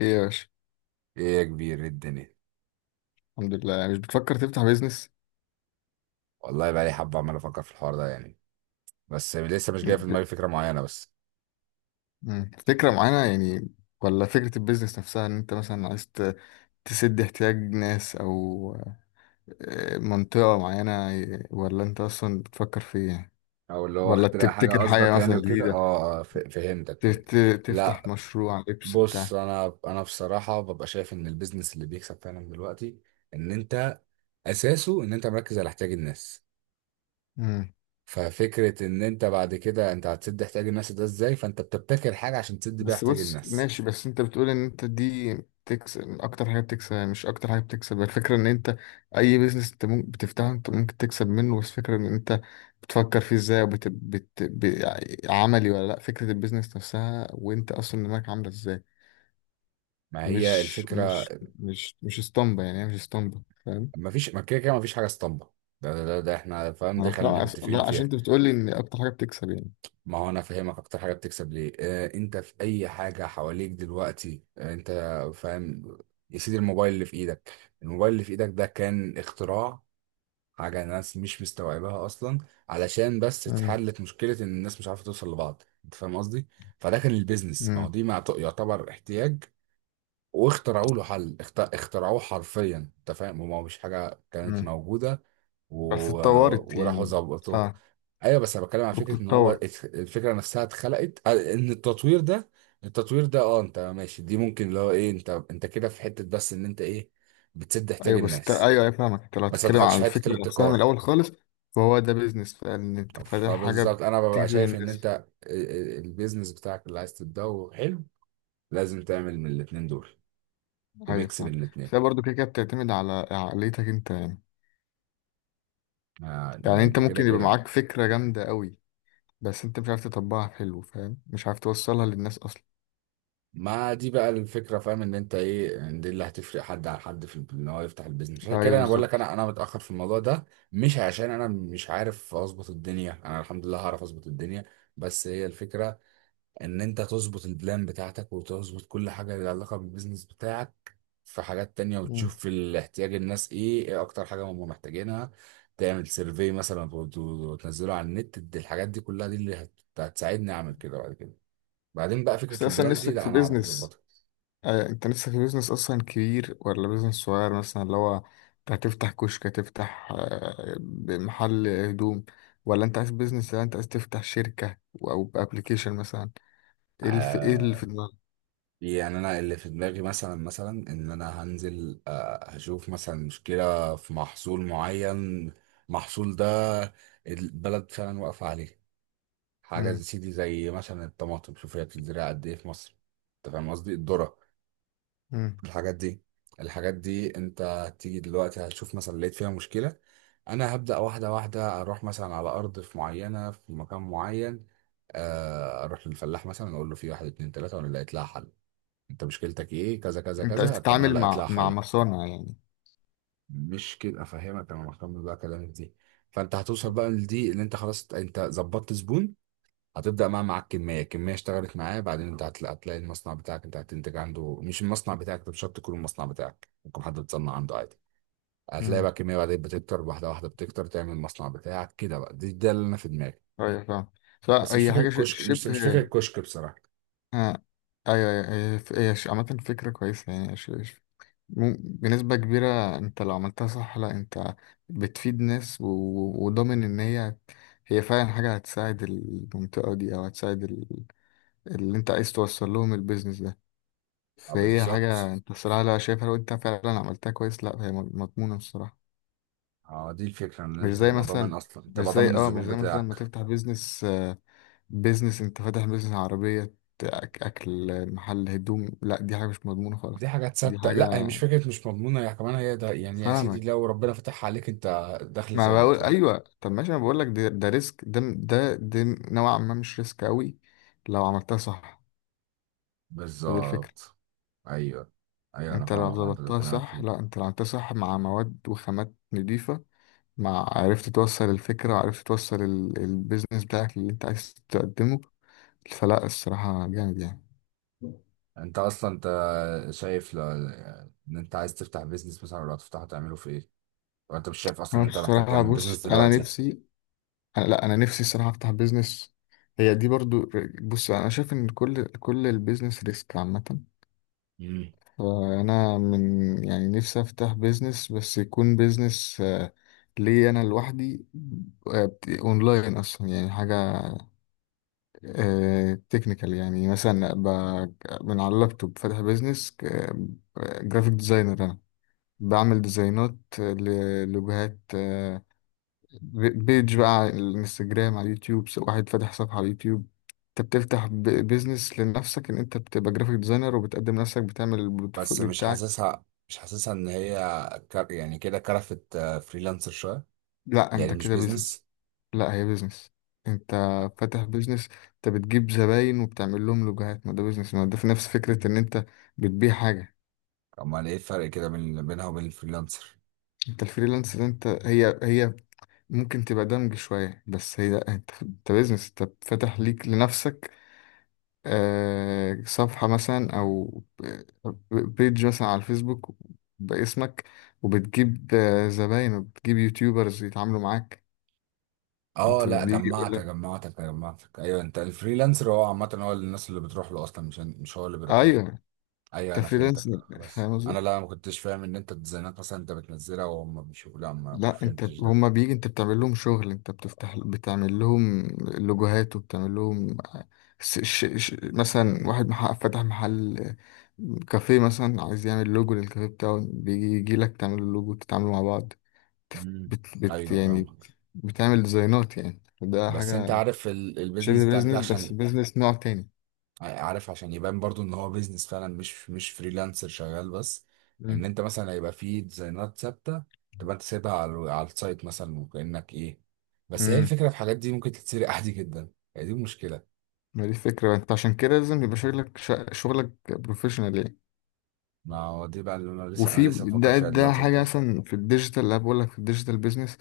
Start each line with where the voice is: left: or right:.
left: ايه يا باشا.
right: ايه يا كبير، إيه الدنيا؟
left: الحمد لله. يعني مش بتفكر تفتح بيزنس؟
right: والله بقى لي حبه عمال افكر في الحوار ده بس لسه مش جاي
left: م-
right: في دماغي
left: ب-
right: فكره معينه بس.
left: فكرة معينة يعني؟ ولا فكرة البيزنس نفسها، ان انت مثلا عايز تسد احتياج ناس، او منطقة معينة؟ ولا انت اصلا بتفكر في ايه؟
right: او اللي هو
left: ولا
right: اخترع حاجه
left: تبتكر حاجة
right: قصدك
left: مثلا
right: وكده،
left: جديدة؟
right: اه. فهمتك، فهمت.
left: تفتح
right: لا،
left: مشروع لبس
right: بص،
left: بتاع؟
right: انا بصراحه ببقى شايف ان البيزنس اللي بيكسب فعلا دلوقتي ان انت اساسه ان انت مركز على احتياج الناس. ففكره ان انت بعد كده انت هتسد احتياج الناس ده ازاي، فانت بتبتكر حاجه عشان تسد بيها
left: بس
right: احتياج
left: بص،
right: الناس.
left: ماشي. بس انت بتقول ان انت دي بتكسب اكتر حاجه بتكسب، يعني مش اكتر حاجه بتكسب الفكره ان انت اي بيزنس انت ممكن بتفتحه انت ممكن تكسب منه. بس فكره ان انت بتفكر فيه ازاي، عملي ولا لا؟ فكره البيزنس نفسها وانت اصلا دماغك عامله ازاي؟
right: ما هي
left: مش
right: الفكره.
left: مش مش مش اسطمبه يعني، هي مش اسطمبه، فاهم؟
right: ما فيش، ما كده كده ما فيش حاجه اسطمبه. ده احنا فاهم، دي
left: انا
right: خلينا
left: فاهم.
right: متفقين
left: لا، عشان
right: فيها.
left: انت بتقول لي ان اكتر حاجه بتكسب يعني.
right: ما هو انا فاهمك اكتر حاجه بتكسب ليه، آه، انت في اي حاجه حواليك دلوقتي، آه انت فاهم. يا سيدي، الموبايل اللي في ايدك، الموبايل اللي في ايدك ده كان اختراع، حاجه الناس مش مستوعباها اصلا، علشان بس
left: مم.
right: اتحلت مشكله ان الناس مش عارفه توصل لبعض، انت فاهم قصدي. فده كان البيزنس، ما هو
left: مم.
right: دي يعتبر احتياج، واخترعوا له حل، اخترعوه حرفيا، انت فاهم، هو مش حاجه كانت
left: مم.
right: موجوده
left: بس
right: و...
left: اتطورت
right: وراحوا
left: يعني.
right: ظبطوه.
left: اه
right: ايوه، بس انا بتكلم عن فكره ان هو
left: وبتتطور.
right: الفكره نفسها اتخلقت، آه، ان التطوير ده، التطوير ده، اه انت ماشي، دي ممكن اللي هو ايه، انت كده في حته بس ان انت ايه، بتسد احتياج
left: ايوه
right: الناس.
left: ايوه ايوه، فاهمك. انت لو
right: بس ما
left: هتتكلم
right: دخلتش
left: على
right: في حته
left: الفكره نفسها من
right: الابتكار.
left: الاول خالص، فهو ده بيزنس، فان انت فاتح حاجه
right: فبالظبط انا ببقى
left: بتجذب
right: شايف ان
left: الناس.
right: انت البيزنس بتاعك اللي عايز تبداه حلو، لازم تعمل من الاتنين دول
left: ايوه
right: ميكس بين
left: فاهم.
right: الاتنين.
left: فهي برضه كده كده بتعتمد على عقليتك انت يعني.
right: آه،
left: يعني انت
right: ده كده
left: ممكن يبقى
right: كده.
left: معاك فكره جامده قوي بس انت مش عارف تطبقها حلو، فاهم؟ مش عارف توصلها للناس اصلا.
right: ما دي بقى الفكره، فاهم ان انت ايه، إن دي اللي هتفرق حد عن حد في ان هو يفتح البيزنس. عشان كده
left: ايوه
right: انا بقول لك،
left: بالظبط.
right: انا متاخر في الموضوع ده. مش عشان انا مش عارف اظبط الدنيا، انا الحمد لله هعرف اظبط الدنيا، بس هي الفكره ان انت تظبط البلان بتاعتك وتظبط كل حاجه لها علاقه بالبيزنس بتاعك في حاجات تانية،
left: مم.
right: وتشوف في الاحتياج الناس ايه، ايه اكتر حاجه هم محتاجينها. تعمل سيرفي مثلا وتنزله على النت. الحاجات دي كلها دي اللي هتساعدني اعمل كده بعد كده. بعدين بقى
left: بس
right: فكره
left: اصلا
right: البلان دي
left: نفسك
right: لا
left: في
right: انا اعرف
left: بيزنس،
right: اظبطها.
left: انت لسه في بيزنس اصلا كبير ولا بيزنس صغير مثلا؟ اللي هو انت هتفتح كشك، هتفتح محل هدوم؟ ولا انت عايز بيزنس؟ ولا انت عايز تفتح شركة، او ابلكيشن مثلا؟ ايه اللي في، ايه اللي في
right: آه،
left: دماغك؟
right: يعني انا اللي في دماغي مثلا، مثلا ان انا هنزل، آه، هشوف مثلا مشكلة في محصول معين، محصول ده البلد فعلا واقفة عليه. حاجة زي
left: مم،
right: سيدي، زي مثلا الطماطم، شوف هي بتتزرع قد ايه في مصر، انت فاهم قصدي، الذرة.
left: مم.
right: الحاجات دي، الحاجات دي انت هتيجي دلوقتي هتشوف مثلا لقيت فيها مشكلة. انا هبدأ واحدة واحدة، اروح مثلا على ارض في معينة في مكان معين، آه، اروح للفلاح مثلا اقول له في واحد اتنين تلاتة وانا لقيت لها حل. انت مشكلتك ايه، كذا كذا
left: انت عايز
right: كذا، طب انا
left: تتعامل
right: لقيت لها
left: مع
right: حل.
left: مصانع يعني.
right: مش كده افهمك، انا مهتم بقى كلامك دي. فانت هتوصل بقى لدي اللي انت خلاص انت ظبطت زبون. هتبدا بقى معاك كميه كميه، اشتغلت معاه، بعدين انت هتلاقي المصنع بتاعك انت هتنتج عنده، مش المصنع بتاعك، انت مش شرط يكون المصنع بتاعك، ممكن حد بتصنع عنده عادي. هتلاقي
left: امم،
right: بقى كميه، بعدين بتكتر واحده واحده، بتكتر تعمل المصنع بتاعك كده بقى. دي ده اللي انا في دماغي.
left: ايوه فاهم. لا
right: بس مش
left: هي
right: فاكر
left: حاجة
right: الكشك، مش
left: شبه.
right: مش فاكر الكشك بصراحه.
left: ها. ايوه أيوة، هي هي هي عامة فكرة كويسة يعني. بنسبة كبيرة انت لو عملتها صح، لا انت بتفيد ناس، وضامن ان هي، هي فعلا حاجة هتساعد المنطقة دي، او هتساعد اللي انت عايز توصل لهم البيزنس ده.
right: اه
left: فهي حاجة
right: بالظبط.
left: انت الصراحة لا شايفها. لو انت فعلا عملتها كويس لا هي مضمونة الصراحة.
right: اه دي الفكره، ان
left: مش
right: انت
left: زي
right: تبقى
left: مثلا
right: ضامن اصلا، تبقى ضامن
left: مش
right: الزبون
left: زي مثلا ما
right: بتاعك.
left: تفتح بيزنس، بيزنس، انت فاتح بيزنس عربية، أك- اكل، محل هدوم. لا دي حاجة مش مضمونة خالص.
right: دي حاجة
left: دي
right: تصدق،
left: حاجة.
right: لا هي مش فكرة مش مضمونة، هي كمان، هي ده، يعني يا سيدي
left: فاهمك.
right: لو ربنا فتحها عليك، انت دخل
left: ما
right: ثابت،
left: بقول
right: فاهم.
left: ايوه، طب ماشي. انا بقول لك ده، ريسك ده نوعا ما، مش ريسك قوي لو عملتها صح. فدي الفكره.
right: بالظبط. ايوه، ايوه انا
left: انت لو
right: فاهمك، وانا ده اللي
left: ظبطتها
right: بكلمك
left: صح،
right: فيه.
left: لا انت لو عملتها صح مع مواد وخامات نضيفه، مع عرفت توصل الفكره وعرفت توصل البيزنس بتاعك اللي انت عايز تقدمه، فلا الصراحه جامد يعني.
right: انت اصلا انت شايف ل... ان انت عايز تفتح بيزنس مثلا، ولا هتفتحه تعمله في ايه، لو انت مش شايف اصلا
left: انا
right: ان انت محتاج
left: بصراحه،
right: تعمل
left: بص
right: بيزنس
left: انا
right: دلوقتي.
left: نفسي، أنا لا انا نفسي الصراحه افتح بيزنس، هي دي برضو. بص انا شايف ان كل البيزنس ريسك عامه.
right: مم.
left: فأنا من، يعني نفسي أفتح بيزنس، بس يكون بيزنس لي أنا لوحدي. أونلاين أصلا، يعني حاجة تكنيكال، يعني مثلا أبقى من على اللابتوب فاتح بيزنس جرافيك ديزاينر. أنا بعمل ديزاينات لوجهات، بيج بقى على الانستجرام، على اليوتيوب. واحد فاتح صفحة على اليوتيوب، انت بتفتح بيزنس لنفسك ان انت بتبقى جرافيك ديزاينر وبتقدم نفسك، بتعمل
right: بس
left: البورتفوليو
right: مش
left: بتاعك.
right: حاسسها، مش حاسسها ان هي يعني كده كرفت فريلانسر شويه،
left: لا
right: يعني
left: انت
right: مش
left: كده بيزنس.
right: بيزنس.
left: لا هي بيزنس. انت فاتح بيزنس. انت بتجيب زباين وبتعمل لهم لوجوهات، ما ده بيزنس، ما ده في نفس فكرة ان انت بتبيع حاجة.
right: امال ايه الفرق كده بين بينها وبين الفريلانسر.
left: انت الفريلانس ده انت، هي هي ممكن تبقى دمج شوية، بس هي لا انت، انت بيزنس، انت فاتح ليك لنفسك صفحة مثلا، او بيج مثلا على الفيسبوك باسمك، وبتجيب زباين، وبتجيب يوتيوبرز يتعاملوا معاك.
right: اه
left: انت
right: لا،
left: بيجي يقول
right: جمعتك
left: لك.
right: جمعتك جمعتك ايوه، انت الفريلانسر هو عامه هو الناس اللي بتروح له اصلا، مش هو اللي بيروح له.
left: ايوه انت
right: ايوه انا
left: فريلانس،
right: فهمتك، لا، خلاص،
left: فاهم؟
right: انا لا ما كنتش فاهم ان انت الديزاينات مثلا انت بتنزلها وهم بيشوفوا، لا ما
left: لا انت،
right: فهمتش ده.
left: هما بيجي، انت بتعمل لهم شغل، انت بتفتح بتعمل لهم لوجوهات، وبتعمل لهم. مثلا واحد محقق فتح محل كافيه مثلا، عايز يعمل لوجو للكافيه بتاعه، بيجي يجي لك تعمل له لوجو، تتعاملوا مع بعض.
right: امم، ايوه
left: يعني
right: فاهمك.
left: بتعمل ديزاينات. يعني ده
right: بس انت
left: حاجة
right: عارف البيزنس
left: شبه
right: بتاعك ده
left: بيزنس، بس
right: عشان،
left: بيزنس نوع تاني.
right: آه، عارف عشان يبان برضو ان هو بيزنس فعلا، مش فريلانسر شغال بس. ان
left: امم.
right: انت مثلا هيبقى فيه ديزاينات ثابته، تبقى انت سايبها على السايت مثلا، وكانك ايه. بس هي
left: امم.
right: الفكره في الحاجات دي ممكن تتسرق عادي جدا، هي دي المشكله.
left: ما دي فكرة. انت عشان كده لازم يبقى شغلك شغلك بروفيشنال.
right: ما هو دي بقى اللي انا لسه، انا
left: وفي
right: لسه بفكر
left: ده،
right: فيها
left: ده
right: دلوقتي
left: حاجة
right: قدام.
left: مثلا في الديجيتال. اللي بقول لك في الديجيتال بيزنس،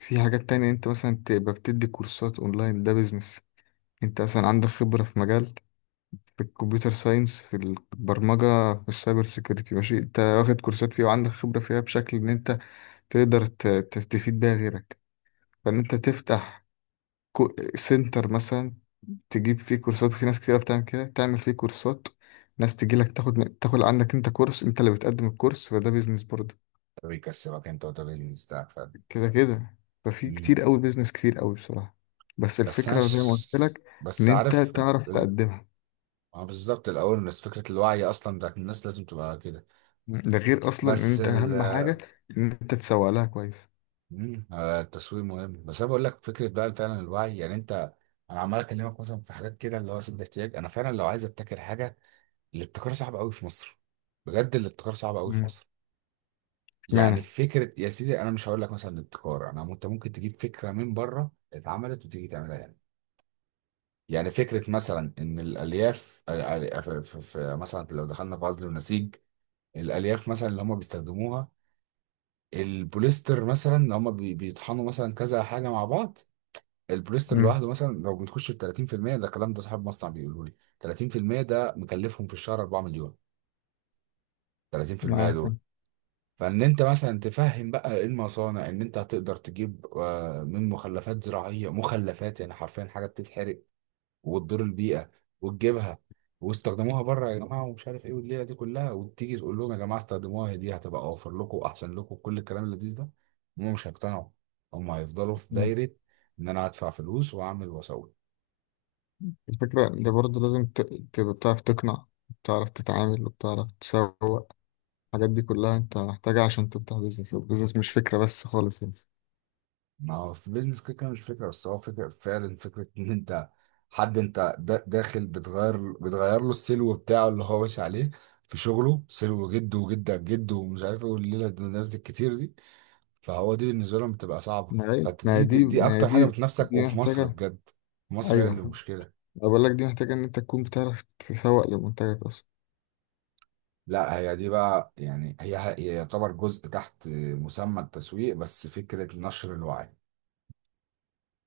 left: في حاجات تانية، انت مثلا تبقى بتدي كورسات اونلاين، ده بيزنس. انت مثلا عندك خبرة في مجال، في الكمبيوتر ساينس، في البرمجة، في السايبر سيكيورتي، ماشي. انت واخد كورسات فيها وعندك خبرة فيها بشكل ان انت تقدر تفيد بيها غيرك، فان انت تفتح سنتر مثلا، تجيب فيه كورسات. وفي ناس كتيرة بتعمل كده، تعمل فيه كورسات، ناس تجيلك تاخد عندك انت كورس، انت اللي بتقدم الكورس، فده بيزنس برضه.
right: ده بيكسبك انت وده بيزنس بتاعك فعلا.
left: كده كده. ففي
right: مم.
left: كتير قوي بيزنس، كتير قوي بصراحة. بس
right: بس انا
left: الفكرة زي ما قلت
right: ش...
left: لك، ان
right: بس
left: انت
right: عارف
left: تعرف تقدمها.
right: ما هو بالظبط الاول الناس فكره الوعي اصلا بتاعت الناس لازم تبقى كده.
left: مم. ده غير اصلا ان
right: بس.
left: انت اهم حاجة ان انت تسوق لها كويس.
right: آه، التسويق مهم، بس انا بقول لك فكره بقى فعلا الوعي، يعني انت، انا عمال اكلمك مثلا في حاجات كده اللي هو سد احتياج. انا فعلا لو عايز ابتكر حاجه، الابتكار صعب قوي في مصر، بجد الابتكار صعب قوي في
left: مم.
right: مصر. يعني
left: اشمعنى؟
right: فكره يا سيدي، انا مش هقول لك مثلا الابتكار، انا، انت ممكن تجيب فكره من بره اتعملت وتيجي تعملها يعني. يعني فكره مثلا ان الالياف مثلا لو دخلنا في عزل ونسيج. الالياف مثلا اللي هم بيستخدموها، البوليستر مثلا اللي هم بيطحنوا مثلا كذا حاجه مع بعض. البوليستر
left: مم.
right: لوحده مثلا لو بنخش في 30%، ده الكلام ده صاحب مصنع بيقوله لي. 30% ده مكلفهم في الشهر 4 مليون. 30%
left: معاك.
right: دول، فان انت مثلا تفهم بقى إيه المصانع، ان انت هتقدر تجيب، آه، من مخلفات زراعيه، مخلفات يعني حرفيا حاجه بتتحرق وتضر البيئه، وتجيبها. واستخدموها بره يا جماعه ومش عارف ايه والليله دي كلها، وتيجي تقول لهم يا جماعه استخدموها، هي دي هتبقى اوفر لكم واحسن لكم كل الكلام اللذيذ ده، هم مش هيقتنعوا. هم هيفضلوا في
left: مم.
right: دايره ان انا هدفع فلوس واعمل واسوي.
left: الفكرة ده برضه لازم تبقى بتعرف تقنع، بتعرف تتعامل، وبتعرف تسوق. الحاجات دي كلها انت محتاجها عشان تفتح بيزنس. البيزنس مش فكرة بس خالص يعني.
right: ما هو في بيزنس كده كده مش فكرة بس، هو فكرة فعلا، فكرة ان انت حد انت داخل بتغير له السلو بتاعه اللي هو ماشي عليه في شغله، سلو جده وجدك جده ومش عارف ايه والليلة دي، الناس دي الكتير دي، فهو دي بالنسبة لهم بتبقى صعبة،
left: ما هي
right: فانت
left: ما
right: دي,
left: هي
right: دي
left: دي
right: دي
left: ما هي
right: اكتر حاجة
left: دي
right: بتنافسك
left: دي
right: وفي مصر
left: محتاجة.
right: بجد. في مصر هي
left: ايوه.
right: اللي مشكلة.
left: أنا بقول لك دي محتاجة ان انت تكون بتعرف تسوق لمنتجك اصلا.
right: لا هي دي بقى، يعني هي، هي يعتبر جزء تحت مسمى التسويق، بس فكرة نشر الوعي،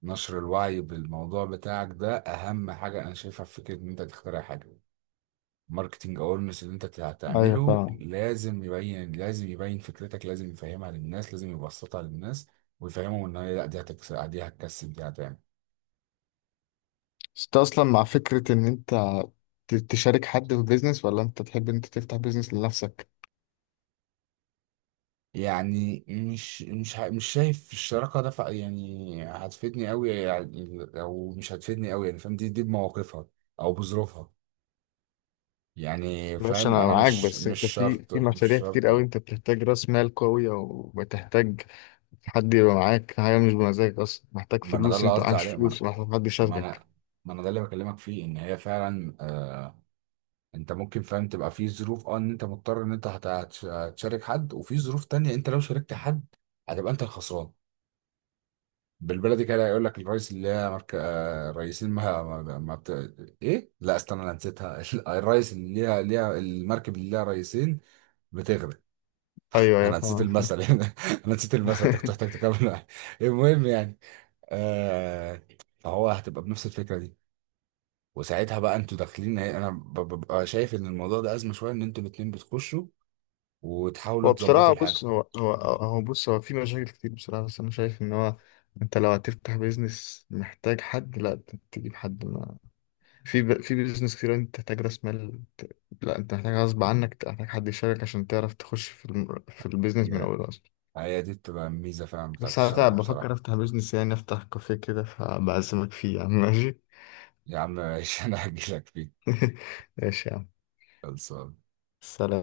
right: نشر الوعي بالموضوع بتاعك ده اهم حاجه انا شايفها في فكره ان انت تخترع حاجه. ماركتنج اورنس اللي انت
left: ايوه
right: هتعمله
left: فاهم.
right: لازم يبين، لازم يبين فكرتك، لازم يفهمها للناس، لازم يبسطها للناس ويفهمهم ان هي لا دي هتكسب، دي هتكسب، دي هتعمل.
left: بس انت اصلا مع فكرة ان انت تشارك حد في بيزنس، ولا انت تحب إن انت تفتح بيزنس لنفسك؟
right: يعني مش شايف الشراكه ده يعني هتفيدني قوي يعني، او مش هتفيدني قوي يعني، فاهم، دي بمواقفها او بظروفها يعني
left: ماشي
right: فاهم.
left: انا
right: انا
left: معاك.
right: مش
left: بس
right: مش
left: انت في
right: شرط مش
left: مشاريع كتير قوي
right: شرط.
left: انت بتحتاج راس مال قوية، وبتحتاج حد يبقى معاك. حاجة مش بمزاجك اصلا، محتاج
right: ما انا ده
left: فلوس،
right: اللي
left: انت
right: قصدي
left: عايش
right: عليه،
left: فلوس، محتاج حد
right: ما
left: يشاركك.
right: انا ما انا ده اللي بكلمك فيه، ان هي فعلا، آه، انت ممكن فعلا تبقى في ظروف، اه، ان انت مضطر ان انت هتشارك حد، وفي ظروف تانية انت لو شاركت حد هتبقى انت الخسران. بالبلدي كده، يقول لك الرئيس اللي هي مرك... آه الرئيسين ما ما, ما بت... ايه، لا استنى انا نسيتها الرئيس اللي ليها، ليها المركب اللي ليها رئيسين بتغرق.
left: ايوه ايوه
right: انا نسيت
left: فاهم.
right: المثل يعني، انا نسيت المثل، انت كنت محتاج تكمل معايا. المهم يعني، آه، فهو هتبقى بنفس الفكرة دي، وساعتها بقى انتوا داخلين، انا ببقى شايف ان الموضوع ده ازمه شويه، ان انتوا الاتنين بتخشوا وتحاولوا
left: هو
right: تظبطوا
left: بصراحة، بص،
right: الحاجه.
left: هو في مشاكل كتير بصراحة. بس انا شايف ان هو، انت لو هتفتح بيزنس محتاج حد، لا تجيب حد. في بيزنس كتير انت تحتاج راس مال، لا انت محتاج، غصب عنك تحتاج حد يشارك، عشان تعرف تخش في البيزنس من
right: هي
left: اوله اصلا.
right: هي دي بتبقى الميزه فعلا بتاعت
left: بس انا
right: الشراكه
left: تعب بفكر
right: بصراحه.
left: افتح بيزنس، يعني افتح كافيه كده، فبعزمك فيه يا عم، ماشي؟
right: يا عم ماشي انا هجيلك فيه.
left: ماشي يا عم.
right: خلصان.
left: سلام.